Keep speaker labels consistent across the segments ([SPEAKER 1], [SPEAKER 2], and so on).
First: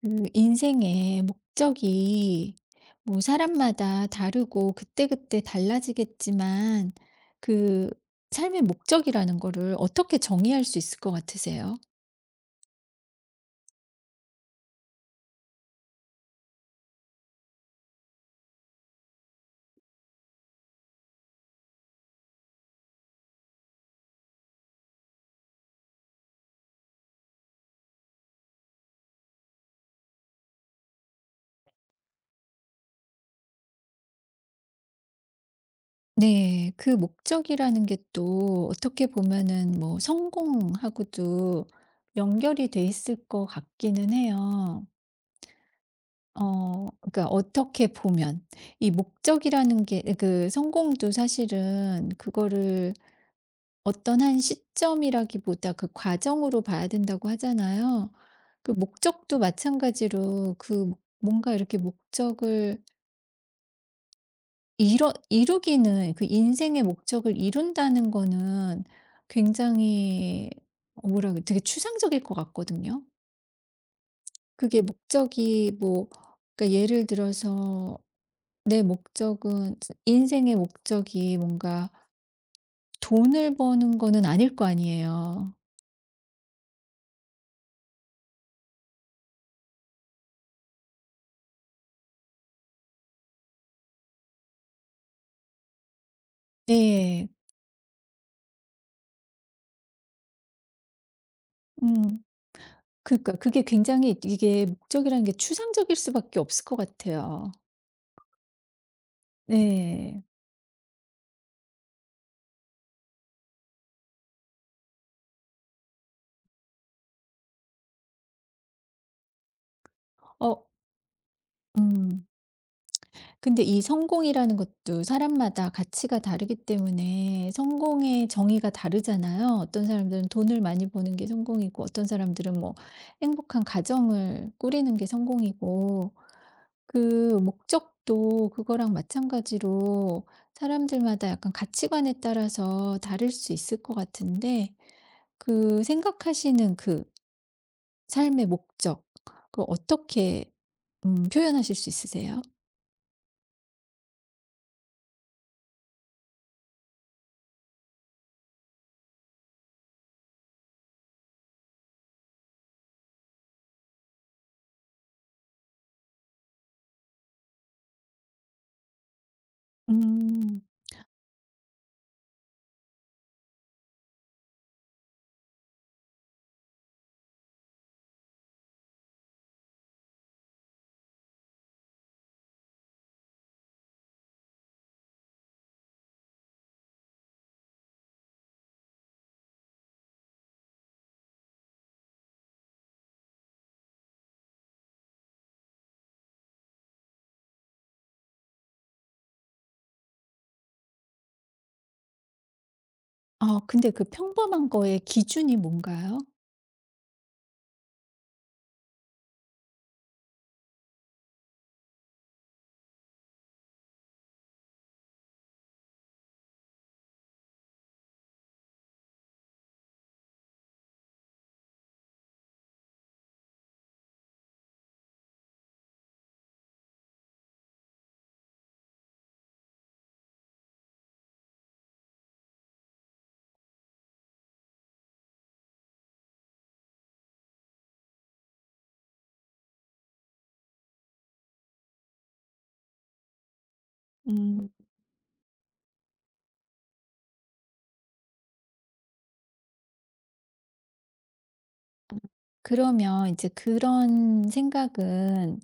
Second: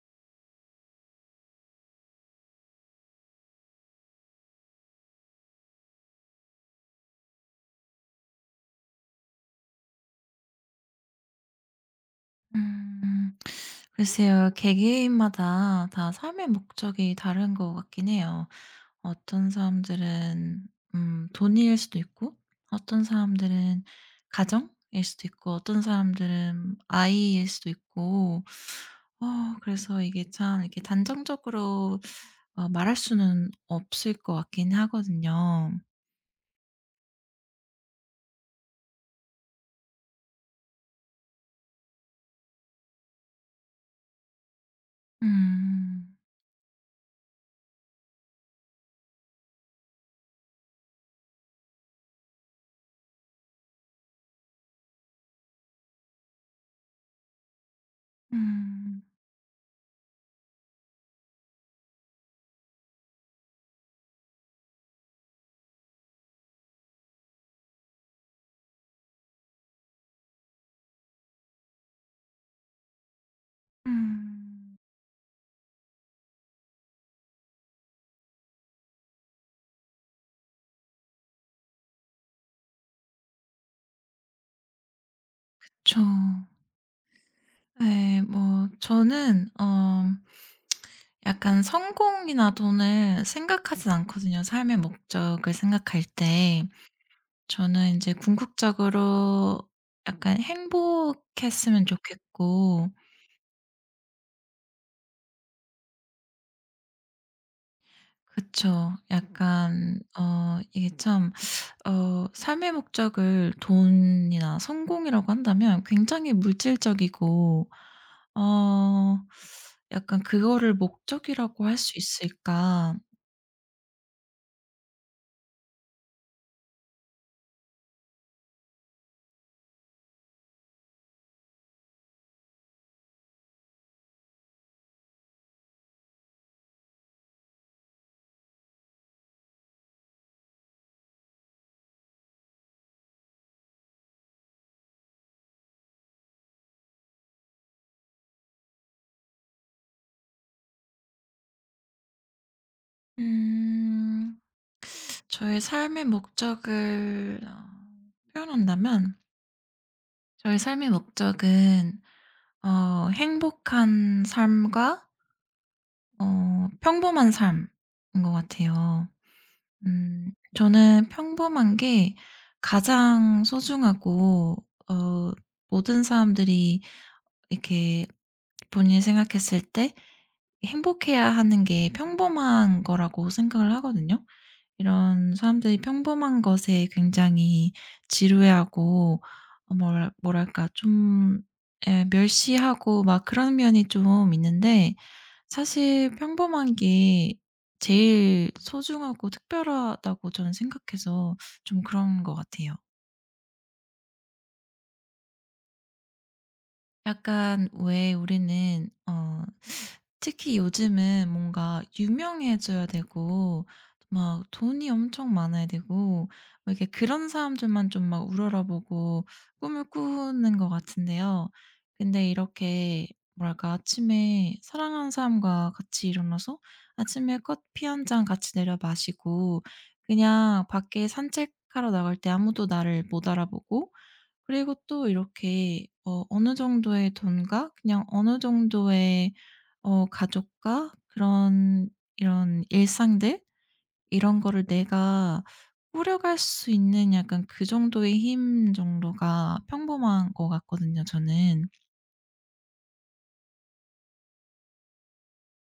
[SPEAKER 1] 그 인생의 목적이 뭐 사람마다 다르고 그때그때 달라지겠지만 그 삶의 목적이라는 거를 어떻게 정의할 수 있을 것 같으세요?
[SPEAKER 2] 음. 글쎄요. 개개인마다 다 삶의 목적이 다른 것 같긴 해요. 어떤 사람들은 돈일 수도 있고 어떤 사람들은 가정일 수도 있고 어떤 사람들은 아이일 수도 있고 그래서 이게 참 이렇게 단정적으로 말할 수는 없을 것 같긴 하거든요.
[SPEAKER 1] 네. 그 목적이라는 게 또 어떻게 보면은 뭐 성공하고도 연결이 돼 있을 것 같기는 해요.
[SPEAKER 2] 음.
[SPEAKER 1] 그러니까 어떻게 보면 이 목적이라는 게 그 성공도 사실은 그거를 어떤 한 시점이라기보다 그 과정으로 봐야 된다고 하잖아요. 그
[SPEAKER 2] 음.
[SPEAKER 1] 목적도 마찬가지로 그 뭔가 이렇게 목적을 이뤄 이루기는 그 인생의 목적을 이룬다는 거는 굉장히 뭐라 그래 되게 추상적일 것 같거든요.
[SPEAKER 2] 음.
[SPEAKER 1] 그게 목적이 뭐 그러니까 예를 들어서 내 목적은 인생의 목적이 뭔가 돈을 버는 거는 아닐 거 아니에요.
[SPEAKER 2] 그쵸. 네. 뭐 저는 약간 성공이나 돈을 생각하진 않거든요, 삶의 목적을 생각할 때.
[SPEAKER 1] 네.
[SPEAKER 2] 저는 이제 궁극적으로 약간 행복했으면
[SPEAKER 1] 음.
[SPEAKER 2] 좋겠고.
[SPEAKER 1] 그러니까 그게 굉장히 이게 목적이라는 게 추상적일 수밖에 없을 것 같아요.
[SPEAKER 2] 그쵸. 약간
[SPEAKER 1] 네.
[SPEAKER 2] 이게 참, 삶의 목적을 돈이나 성공이라고 한다면 굉장히 물질적이고 어 약간
[SPEAKER 1] 어
[SPEAKER 2] '그거를 목적이라고 할 수
[SPEAKER 1] 음.
[SPEAKER 2] 있을까?'
[SPEAKER 1] 근데 이 성공이라는 것도 사람마다 가치가 다르기 때문에 성공의 정의가 다르잖아요. 어떤 사람들은 돈을 많이 버는 게 성공이고, 어떤 사람들은 뭐 행복한 가정을 꾸리는 게 성공이고, 그 목적도 그거랑 마찬가지로 사람들마다 약간 가치관에 따라서 다를 수 있을 것 같은데, 그 생각하시는 그 삶의 목적, 그 어떻게 표현하실 수 있으세요?
[SPEAKER 2] 음. 저의 삶의 목적을 표현한다면 저의 삶의 목적은 행복한 삶과 평범한 삶인 것 같아요.
[SPEAKER 1] 음.
[SPEAKER 2] 저는 평범한 게 가장 소중하고 어 모든 사람들이 이렇게 본인이 생각했을 때 행복해야 하는 게 평범한 거라고 생각을 하거든요. 이런 사람들이 평범한 것에 굉장히 지루해하고 뭐랄까 좀, 예, 멸시하고 막 그런 면이 좀 있는데 사실 평범한 게 제일 소중하고 특별하다고 저는 생각해서 좀 그런 것 같아요.
[SPEAKER 1] 어 근데 그 평범한 거의 기준이 뭔가요?
[SPEAKER 2] 약간 왜 우리는, 특히 요즘은 뭔가 유명해져야 되고 막 돈이 엄청 많아야 되고 뭐 이렇게 그런 사람들만 좀 막 우러러보고 꿈을 꾸는 것 같은데요. 근데 이렇게 뭐랄까 아침에 사랑하는 사람과 같이 일어나서 아침에 커피 한 잔 같이 내려 마시고 그냥 밖에 산책하러 나갈 때 아무도 나를 못 알아보고 그리고 또 이렇게 어느 정도의 돈과 그냥 어느 정도의 가족과 그런 이런 일상들, 이런 거를
[SPEAKER 1] 음
[SPEAKER 2] 내가 꾸려갈 수 있는 약간 그 정도의 힘 정도가 평범한 것 같거든요, 저는.
[SPEAKER 1] 그러면 이제 그런 생각은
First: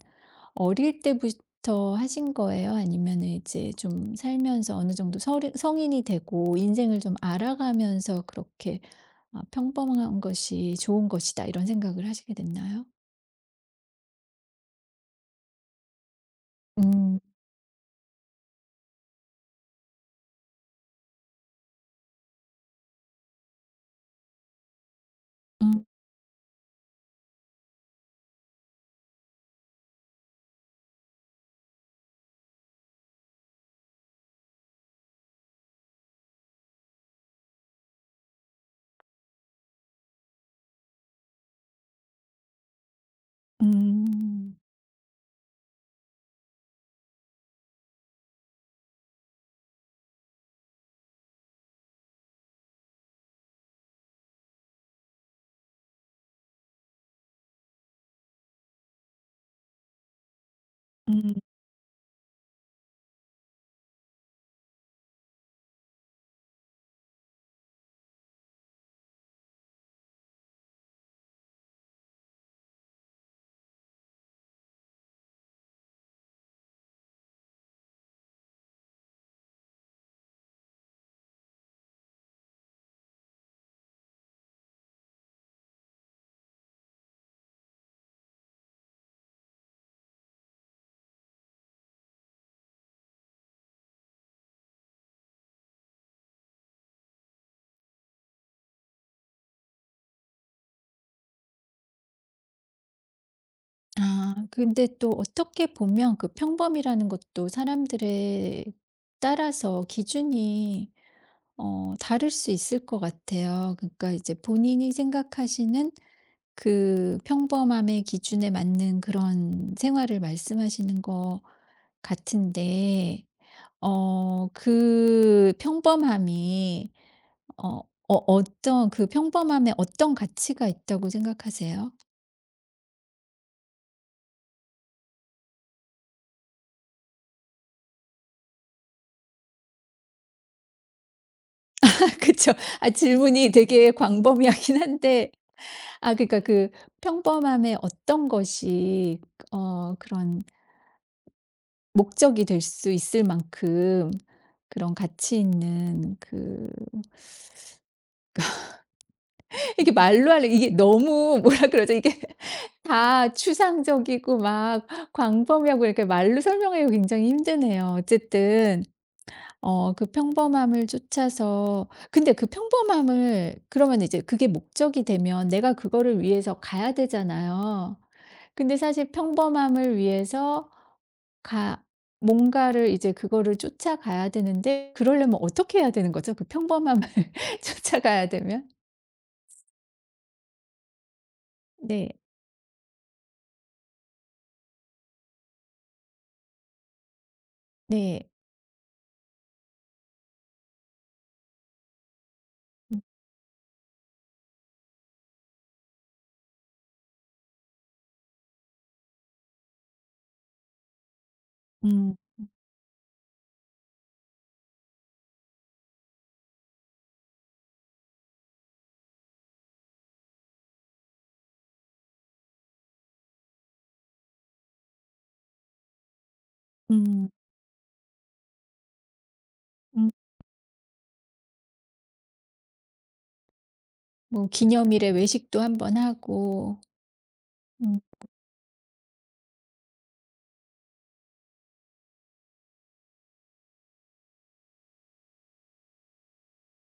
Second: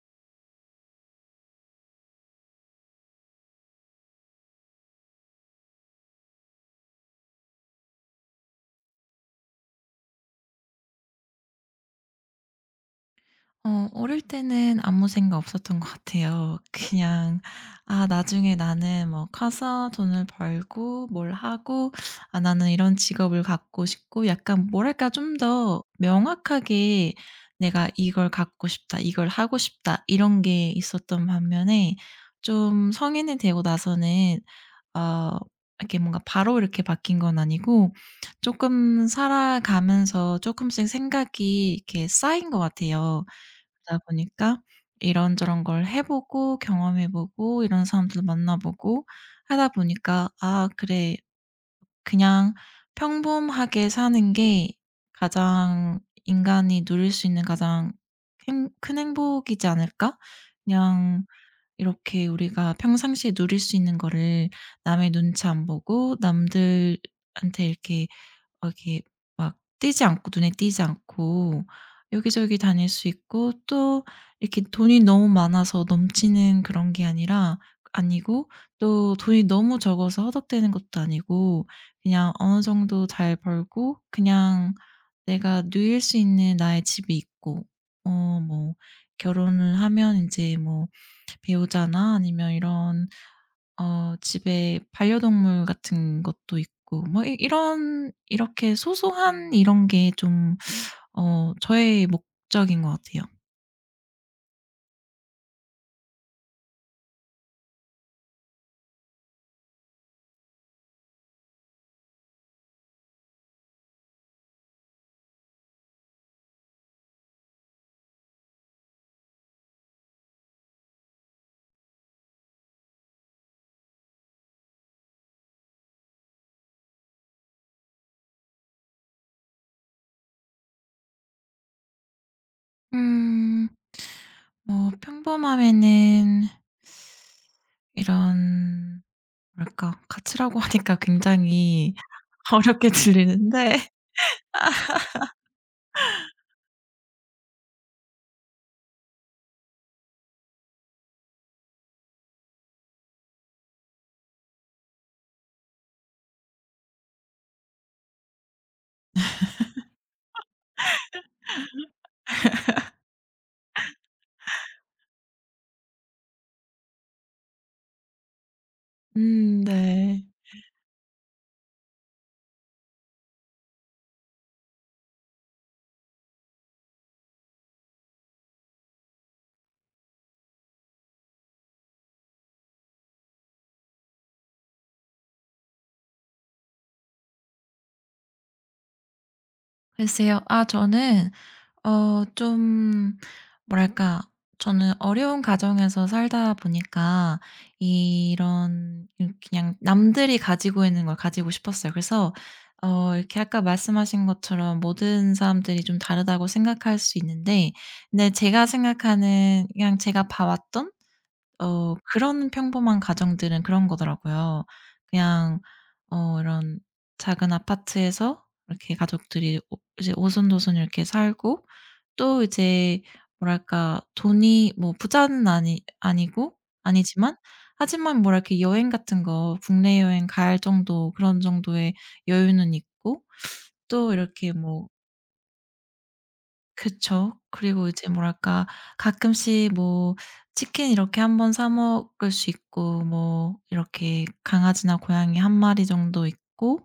[SPEAKER 1] 어릴 때부터 하신 거예요? 아니면 이제 좀 살면서 어느 정도 서 성인이 되고 인생을 좀 알아가면서 그렇게 아 '평범한 것이 좋은 것이다.' 이런 생각을 하시게 됐나요?
[SPEAKER 2] 어 어릴 때는 아무 생각 없었던 것 같아요.
[SPEAKER 1] 음.
[SPEAKER 2] 그냥 '아 나중에 나는 뭐 커서 돈을 벌고 뭘 하고 아 나는 이런 직업을 갖고 싶고' 약간 뭐랄까 좀 더
[SPEAKER 1] 음.
[SPEAKER 2] 명확하게 '내가 이걸 갖고 싶다. 이걸 하고 싶다.' 이런 게 있었던 반면에 좀 성인이 되고 나서는 어 이렇게 뭔가 바로 이렇게 바뀐 건 아니고 조금 살아가면서 조금씩 생각이 이렇게 쌓인 것 같아요. 그러다
[SPEAKER 1] 음.
[SPEAKER 2] 보니까 이런저런 걸 해 보고 경험해 보고 이런 사람들 만나 보고 하다 보니까 '아 그래. 그냥 평범하게 사는 게 가장, 인간이 누릴 수 있는 가장 행 큰 행복이지 않을까? 그냥
[SPEAKER 1] 음.
[SPEAKER 2] 이렇게 우리가 평상시에 누릴 수 있는 거를 남의 눈치 안 보고 남들한테 이렇게 막 띄지 않고 눈에 띄지 않고 여기저기 다닐 수 있고 또 이렇게 돈이 너무 많아서 넘치는 그런 게 아니라 아니고 또 돈이 너무 적어서 허덕대는 것도 아니고 그냥 어느 정도 잘 벌고 그냥 내가 누릴 수 있는 나의 집이 있고 뭐 결혼을 하면 인제 뭐 배우자나 아니면 이런, 집에 반려동물 같은 것도 있고 뭐 이런 이렇게 소소한 이런 게 좀 저의 목적인 것 같아요.
[SPEAKER 1] 아 근데 또 어떻게 보면 그 평범이라는 것도 사람들에 따라서 기준이 다를 수 있을 것 같아요. 그러니까 이제 본인이 생각하시는 그 평범함의 기준에 맞는 그런 생활을 말씀하시는 것 같은데 어 그 평범함이 어 어떤 그 평범함에 어떤 가치가 있다고 생각하세요?
[SPEAKER 2] 음. 뭐 평범함에는 이런 뭐랄까 가치라고 하니까 굉장히
[SPEAKER 1] 아, 그쵸.
[SPEAKER 2] 어렵게
[SPEAKER 1] 아 질문이
[SPEAKER 2] 들리는데.
[SPEAKER 1] 되게 광범위하긴 한데 아 그러니까 그 평범함에 어떤 것이 그런 목적이 될 수 있을 만큼 그런 가치 있는 그 이게 말로 하려 이게 너무 뭐라 그러죠? 이게 다 추상적이고 막 광범위하고 이렇게 말로 설명하기가 굉장히 힘드네요. 어쨌든 어 그
[SPEAKER 2] 네.
[SPEAKER 1] 평범함을 쫓아서 근데 그 평범함을 그러면 이제 그게 목적이 되면 내가 그거를 위해서 가야 되잖아요. 근데 사실 평범함을 위해서 가 뭔가를 이제 그거를 쫓아가야 되는데 그러려면 어떻게 해야 되는 거죠? 그 평범함을 쫓아가야 되면?
[SPEAKER 2] 글쎄요. 아 저는
[SPEAKER 1] 네.
[SPEAKER 2] 좀 뭐랄까, 저는 어려운 가정에서 살다 보니까
[SPEAKER 1] 네.
[SPEAKER 2] 이런, 그냥 남들이 가지고 있는 걸 가지고 싶었어요. 그래서
[SPEAKER 1] 음.
[SPEAKER 2] 이렇게 아까 말씀하신 것처럼 모든 사람들이 좀 다르다고 생각할 수 있는데, 근데 제가 생각하는 그냥 제가 봐 왔던
[SPEAKER 1] 음.
[SPEAKER 2] 그런 평범한 가정들은 그런 거더라고요. 그냥 이런 작은 아파트에서 이렇게 가족들이 오 이제 오손도손 이렇게 살고 또 이제 뭐랄까 돈이 뭐 부자는 아니 아니고
[SPEAKER 1] 음.
[SPEAKER 2] 아니지만 하지만 뭐랄 이렇게 여행 같은 거 국내
[SPEAKER 1] 음.
[SPEAKER 2] 여행 갈 정도 그런 정도의 여유는 있고 또
[SPEAKER 1] 뭐
[SPEAKER 2] 이렇게 뭐.
[SPEAKER 1] 기념일에 외식도 한번 하고.
[SPEAKER 2] 그쵸. 그리고
[SPEAKER 1] 음.
[SPEAKER 2] 이제 뭐랄까 가끔씩 뭐 치킨 이렇게 한번 사 먹을 수 있고 뭐 이렇게 강아지나 고양이 한 마리 정도 있고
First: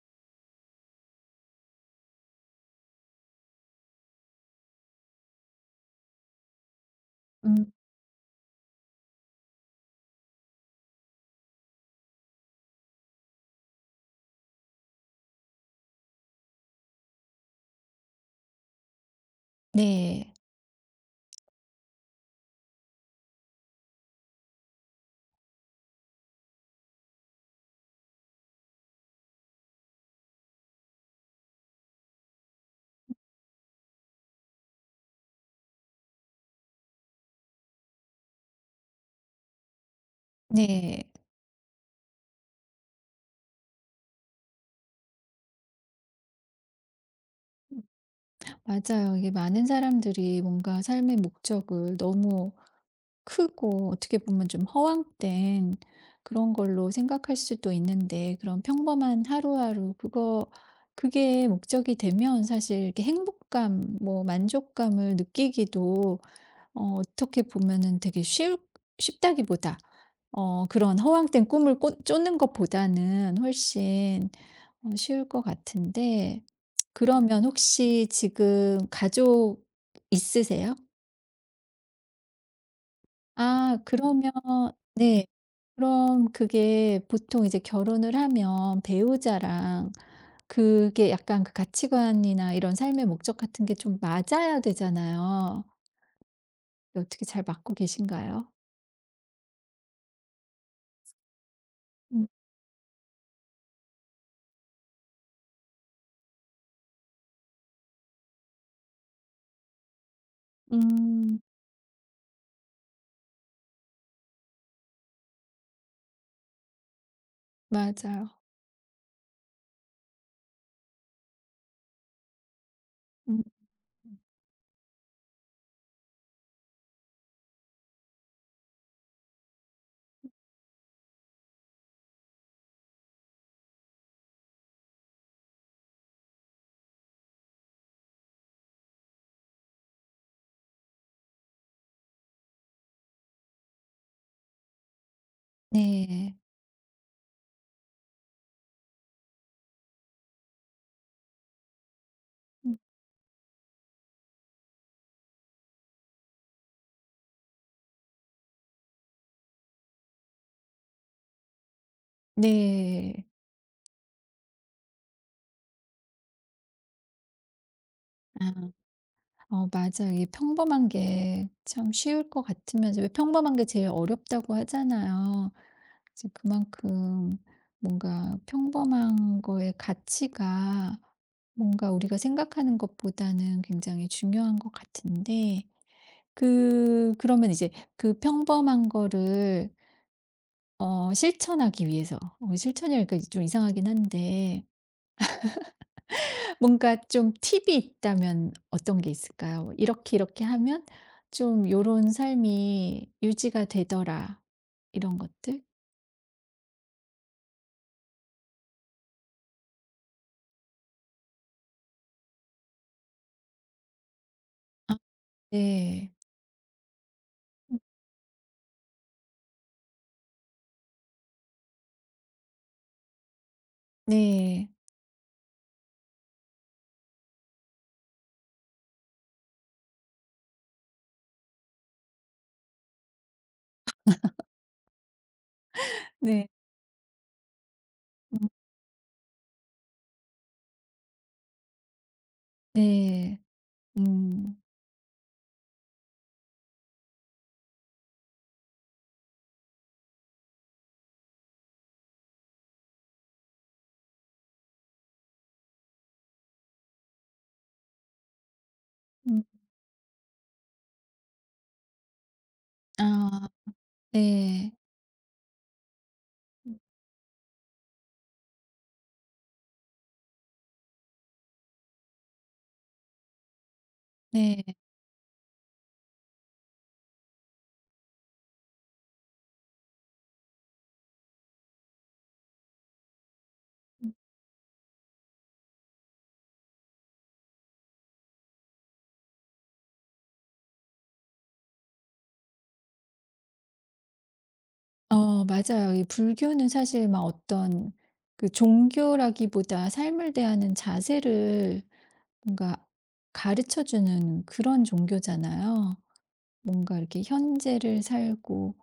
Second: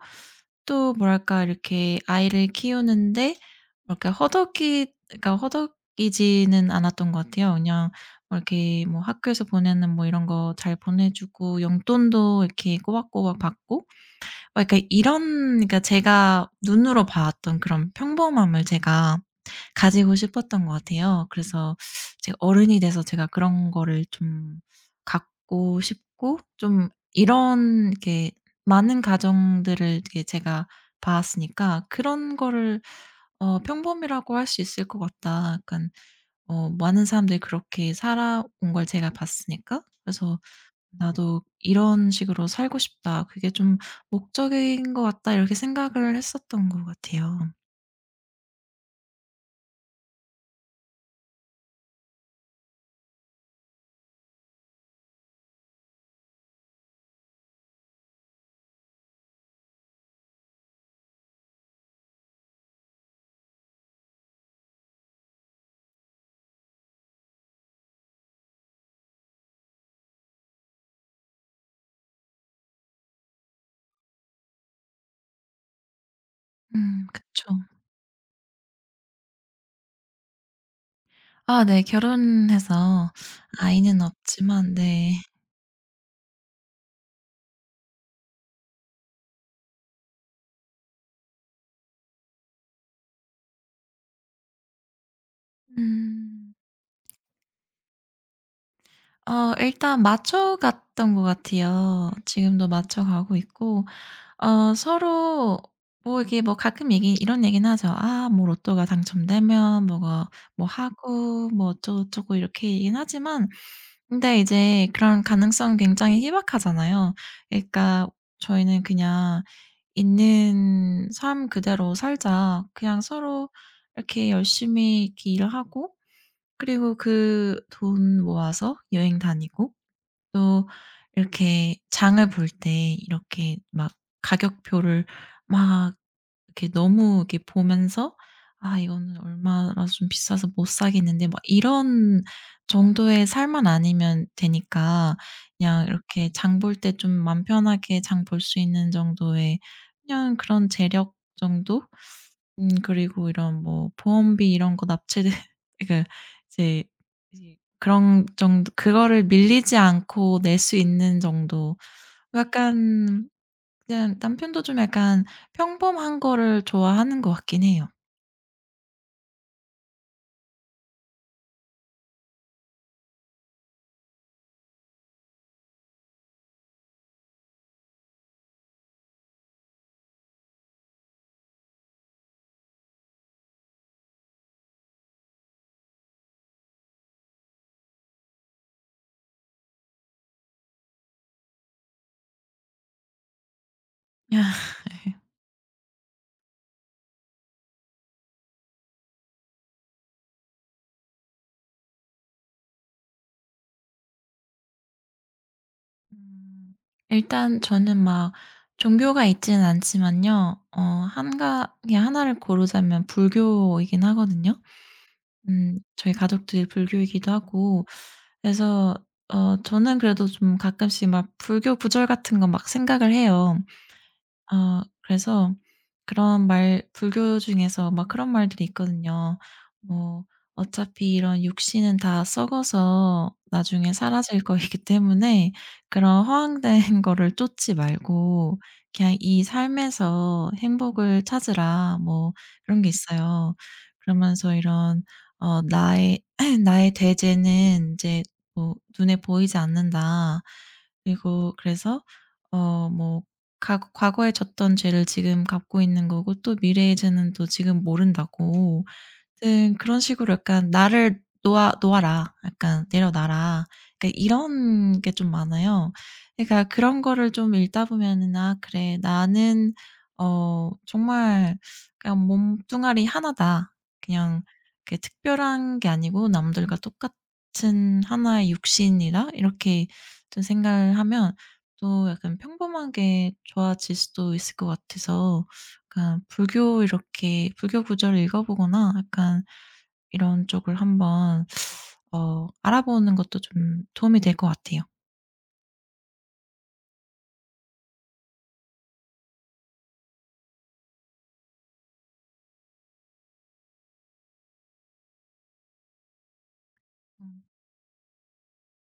[SPEAKER 2] 또 뭐랄까 이렇게 아이를 키우는데 뭐랄까 허덕이지는 않았던 것 같아요.
[SPEAKER 1] 음.
[SPEAKER 2] 그냥 뭐 이렇게 뭐 학교에서 보내는 뭐 이런 거 잘 보내 주고 용돈도 이렇게 꼬박꼬박 받고 막 그러니까 이런, 그러니까 제가 눈으로 봤던 그런 평범함을 제가 가지고
[SPEAKER 1] 네.
[SPEAKER 2] 싶었던 것 같아요. 그래서 제가 어른이 돼서 제가 그런 거를 좀 갖고 싶고 좀 이런, 이렇게 많은 가정들을 이렇게 제가 봤으니까 '그런 거를 평범이라고 할 수 있을 것 같다.' 약간 많은 사람들이 그렇게 살아온 걸 제가 봤으니까. 그래서
[SPEAKER 1] 네.
[SPEAKER 2] '나도 이런 식으로 살고 싶다. 그게 좀 목적인 것 같다.' 이렇게 생각을 했었던 것 같아요.
[SPEAKER 1] 맞아요. 이게 많은 사람들이 뭔가 삶의 목적을 너무 크고 어떻게 보면 좀 허황된 그런 걸로 생각할 수도 있는데 그런 평범한 하루하루 그거 그게 목적이 되면 사실 이렇게 행복감, 뭐 만족감을 느끼기도 어, 어떻게 보면은 되게 쉬 쉽다기보다 어, 그런 허황된 꿈을 꿔, 쫓는 것보다는 훨씬 어, 쉬울 것 같은데 그러면
[SPEAKER 2] 그쵸.
[SPEAKER 1] 혹시 지금 가족 있으세요?
[SPEAKER 2] 아 네. 결혼해서
[SPEAKER 1] 아
[SPEAKER 2] 아이는
[SPEAKER 1] 그러면
[SPEAKER 2] 없지만. 네.
[SPEAKER 1] 네. 그럼 그게 보통 이제 결혼을 하면 배우자랑 그게 약간 그 가치관이나 이런 삶의 목적 같은 게 좀 맞아야 되잖아요.
[SPEAKER 2] 음.
[SPEAKER 1] 근데 어떻게 잘 맞고 계신가요?
[SPEAKER 2] 어 일단 맞춰갔던 것 같아요.
[SPEAKER 1] 음.
[SPEAKER 2] 지금도 맞춰가고 있고, 서로 뭐 이게 뭐 가끔 얘기 이런 얘기는 하죠. "아 뭐 로또가 당첨되면 뭐가 뭐
[SPEAKER 1] 음.
[SPEAKER 2] 하고 뭐 어쩌고저쩌고." 이렇게 얘기는 하지만, 근데 이제 그런 가능성은 굉장히 희박하잖아요. 그러니까
[SPEAKER 1] 맞아요.
[SPEAKER 2] 저희는 그냥 있는 삶 그대로 살자. 그냥
[SPEAKER 1] 음.
[SPEAKER 2] 서로 이렇게 열심히 이렇게 일하고 그리고 그 돈 모아서 여행 다니고 또 이렇게 장을 볼 때 이렇게 막 가격표를 막 이렇게 너무 이렇게 보면서 '아 이거는 얼마라서 좀 비싸서 못 사겠는데.' 막 이런 정도의 살만 아니면 되니까 그냥 이렇게
[SPEAKER 1] 네.
[SPEAKER 2] 장 볼 때 좀 맘 편하게 장 볼 수 있는 정도의, 그냥 그런 재력 정도?
[SPEAKER 1] 음.
[SPEAKER 2] 그리고 이런 뭐 보험비 이런 거 납치된 그러니까 이제 이제 그런 정도, 그거를 밀리지 않고 낼 수 있는 정도, 뭐
[SPEAKER 1] 네.
[SPEAKER 2] 약간 그냥 남편도 좀 약간 평범한 거를 좋아하는 것 같긴 해요.
[SPEAKER 1] 아. 어 맞아요. 이게 평범한 게 참 쉬울 것 같으면서 왜 평범한 게 제일 어렵다고 하잖아요. 이제 그만큼 뭔가 평범한 거의 가치가 뭔가 우리가 생각하는 것보다는 굉장히 중요한 것 같은데 그 그러면 이제 그 평범한 거를 실천하기 위해서 어 실천이랄까 좀 이상하긴 한데 뭔가 좀 팁이 있다면 어떤 게 있을까요? 이렇게 이렇게 하면 좀 요런 삶이 유지가 되더라. 이런 것들?
[SPEAKER 2] 음. 일단 저는 막 종교가 있지는 않지만요. 어 한가 그냥 나를 고르자면 불교이긴 하거든요.
[SPEAKER 1] 아. 네.
[SPEAKER 2] 저희 가족들이 불교이기도
[SPEAKER 1] 음
[SPEAKER 2] 하고. 그래서 저는 그래도 좀 가끔씩 막 불교 구절 같은 거 막 생각을 해요.
[SPEAKER 1] 네.
[SPEAKER 2] 아 그래서 그런 말 불교 중에서 막 그런 말들이 있거든요. 뭐 "어차피 이런 육신은 다 썩어서 나중에 사라질 거이기 때문에 그런
[SPEAKER 1] 네.
[SPEAKER 2] 허황된 거를 쫓지
[SPEAKER 1] 음
[SPEAKER 2] 말고 그냥 이 삶에서 행복을 찾으라." 뭐 그런 게
[SPEAKER 1] 네.
[SPEAKER 2] 있어요. 그러면서
[SPEAKER 1] 음.
[SPEAKER 2] 이런, "나의 나의 대재는 이제 뭐 눈에 보이지 않는다." 그리고 그래서 어뭐 가- 과거에 졌던 죄를 지금 갚고 있는 거고 또 미래의 죄는 또 지금 모른다고.
[SPEAKER 1] 음.
[SPEAKER 2] 아무튼 그런 식으로 약간 "나를 놓아 놓아라." 약간
[SPEAKER 1] 아
[SPEAKER 2] "내려놔라." 그러니까
[SPEAKER 1] 네.
[SPEAKER 2] 이런 게 좀 많아요. 그러니까
[SPEAKER 1] 음
[SPEAKER 2] 그런 거를 좀 읽다 보면은 '아 그래. 나는 정말 그냥 몸뚱아리 하나다. 그냥
[SPEAKER 1] 네.
[SPEAKER 2] 이렇게 특별한 게 아니고 남들과 똑같은 하나의 육신이라' 이렇게 좀 생각을 하면 또 약간 평범하게 좋아질
[SPEAKER 1] 음
[SPEAKER 2] 수도 있을 것 같아서 약간 불교 구절을 읽어 보거나 약간 이런 쪽을 한번 알아보는 것도 좀 도움이 될 것 같아요.
[SPEAKER 1] 어 맞아요. 이 불교는 사실 막 어떤 그 종교라기보다 삶을 대하는 자세를 뭔가 가르쳐 주는 그런 종교잖아요. 뭔가 이렇게
[SPEAKER 2] 음.
[SPEAKER 1] 현재를 살고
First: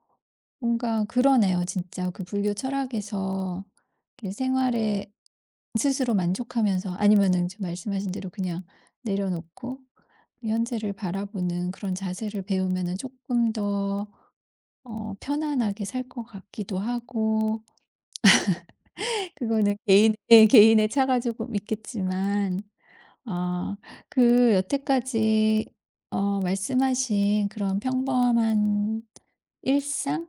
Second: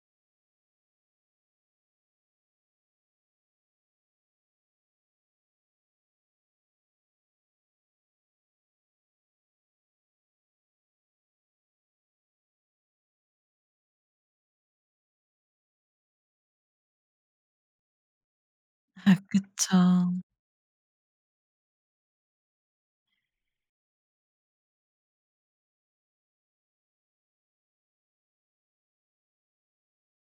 [SPEAKER 1] 뭔가 그러네요, 진짜. 그 불교 철학에서 이렇게 생활에 스스로 만족하면서 아니면은 지금 말씀하신 대로 그냥 내려놓고 현재를 바라보는 그런 자세를 배우면은 금더 편안하게 살 것 같기도 하고
[SPEAKER 2] 아,
[SPEAKER 1] 그거는
[SPEAKER 2] 그쵸.
[SPEAKER 1] 개인의 차가 조금 있겠지만 아 그 여태까지 말씀하신 그런 평범한 일상?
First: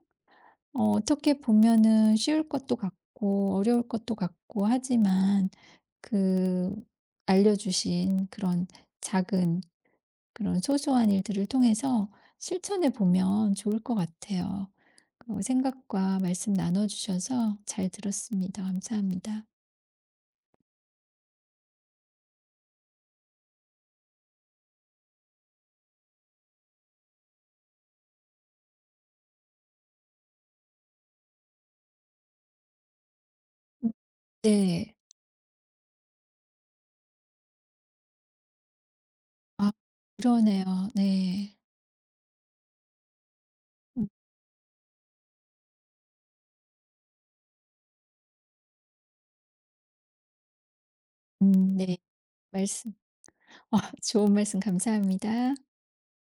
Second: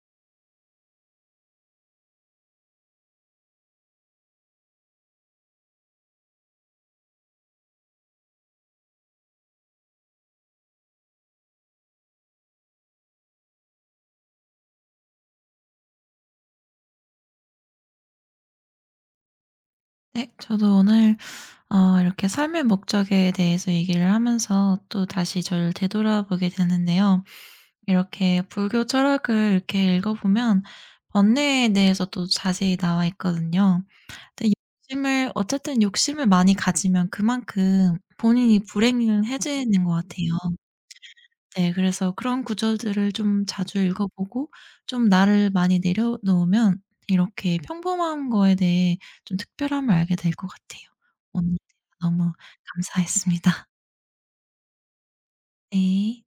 [SPEAKER 1] 어 어떻게 보면은 쉬울 것도 같고 어려울 것도 같고 하지만 그 알려 주신 그런 작은 그런 소소한 일들을 통해서 실천해 보면 좋을 것 같아요. 그 생각과 말씀 나눠 주셔서 잘 들었습니다. 감사합니다.
[SPEAKER 2] 네. 저도 오늘 이렇게 삶의 목적에 대해서 얘기를 하면서 또 다시 저를 되돌아보게 되는데요. 이렇게 불교 철학을 이렇게 읽어보면 번뇌에 대해서 또 자세히 나와 있거든요.
[SPEAKER 1] 음
[SPEAKER 2] 근데
[SPEAKER 1] 네.
[SPEAKER 2] 욕심을 어쨌든 욕심을 많이 가지면 그만큼 본인이 불행을
[SPEAKER 1] 아
[SPEAKER 2] 해지는 것 같아요.
[SPEAKER 1] 그러네요. 네.
[SPEAKER 2] 네. 그래서 그런 구절들을 좀 자주 읽어
[SPEAKER 1] 음
[SPEAKER 2] 보고 좀 나를 많이 내려놓으면 이렇게 평범한 거에 대해 좀 특별함을 알게 될 것 같아요. 오늘
[SPEAKER 1] 네.
[SPEAKER 2] 너무
[SPEAKER 1] 말씀
[SPEAKER 2] 감사했습니다.
[SPEAKER 1] 아 좋은 말씀 감사합니다.
[SPEAKER 2] 네.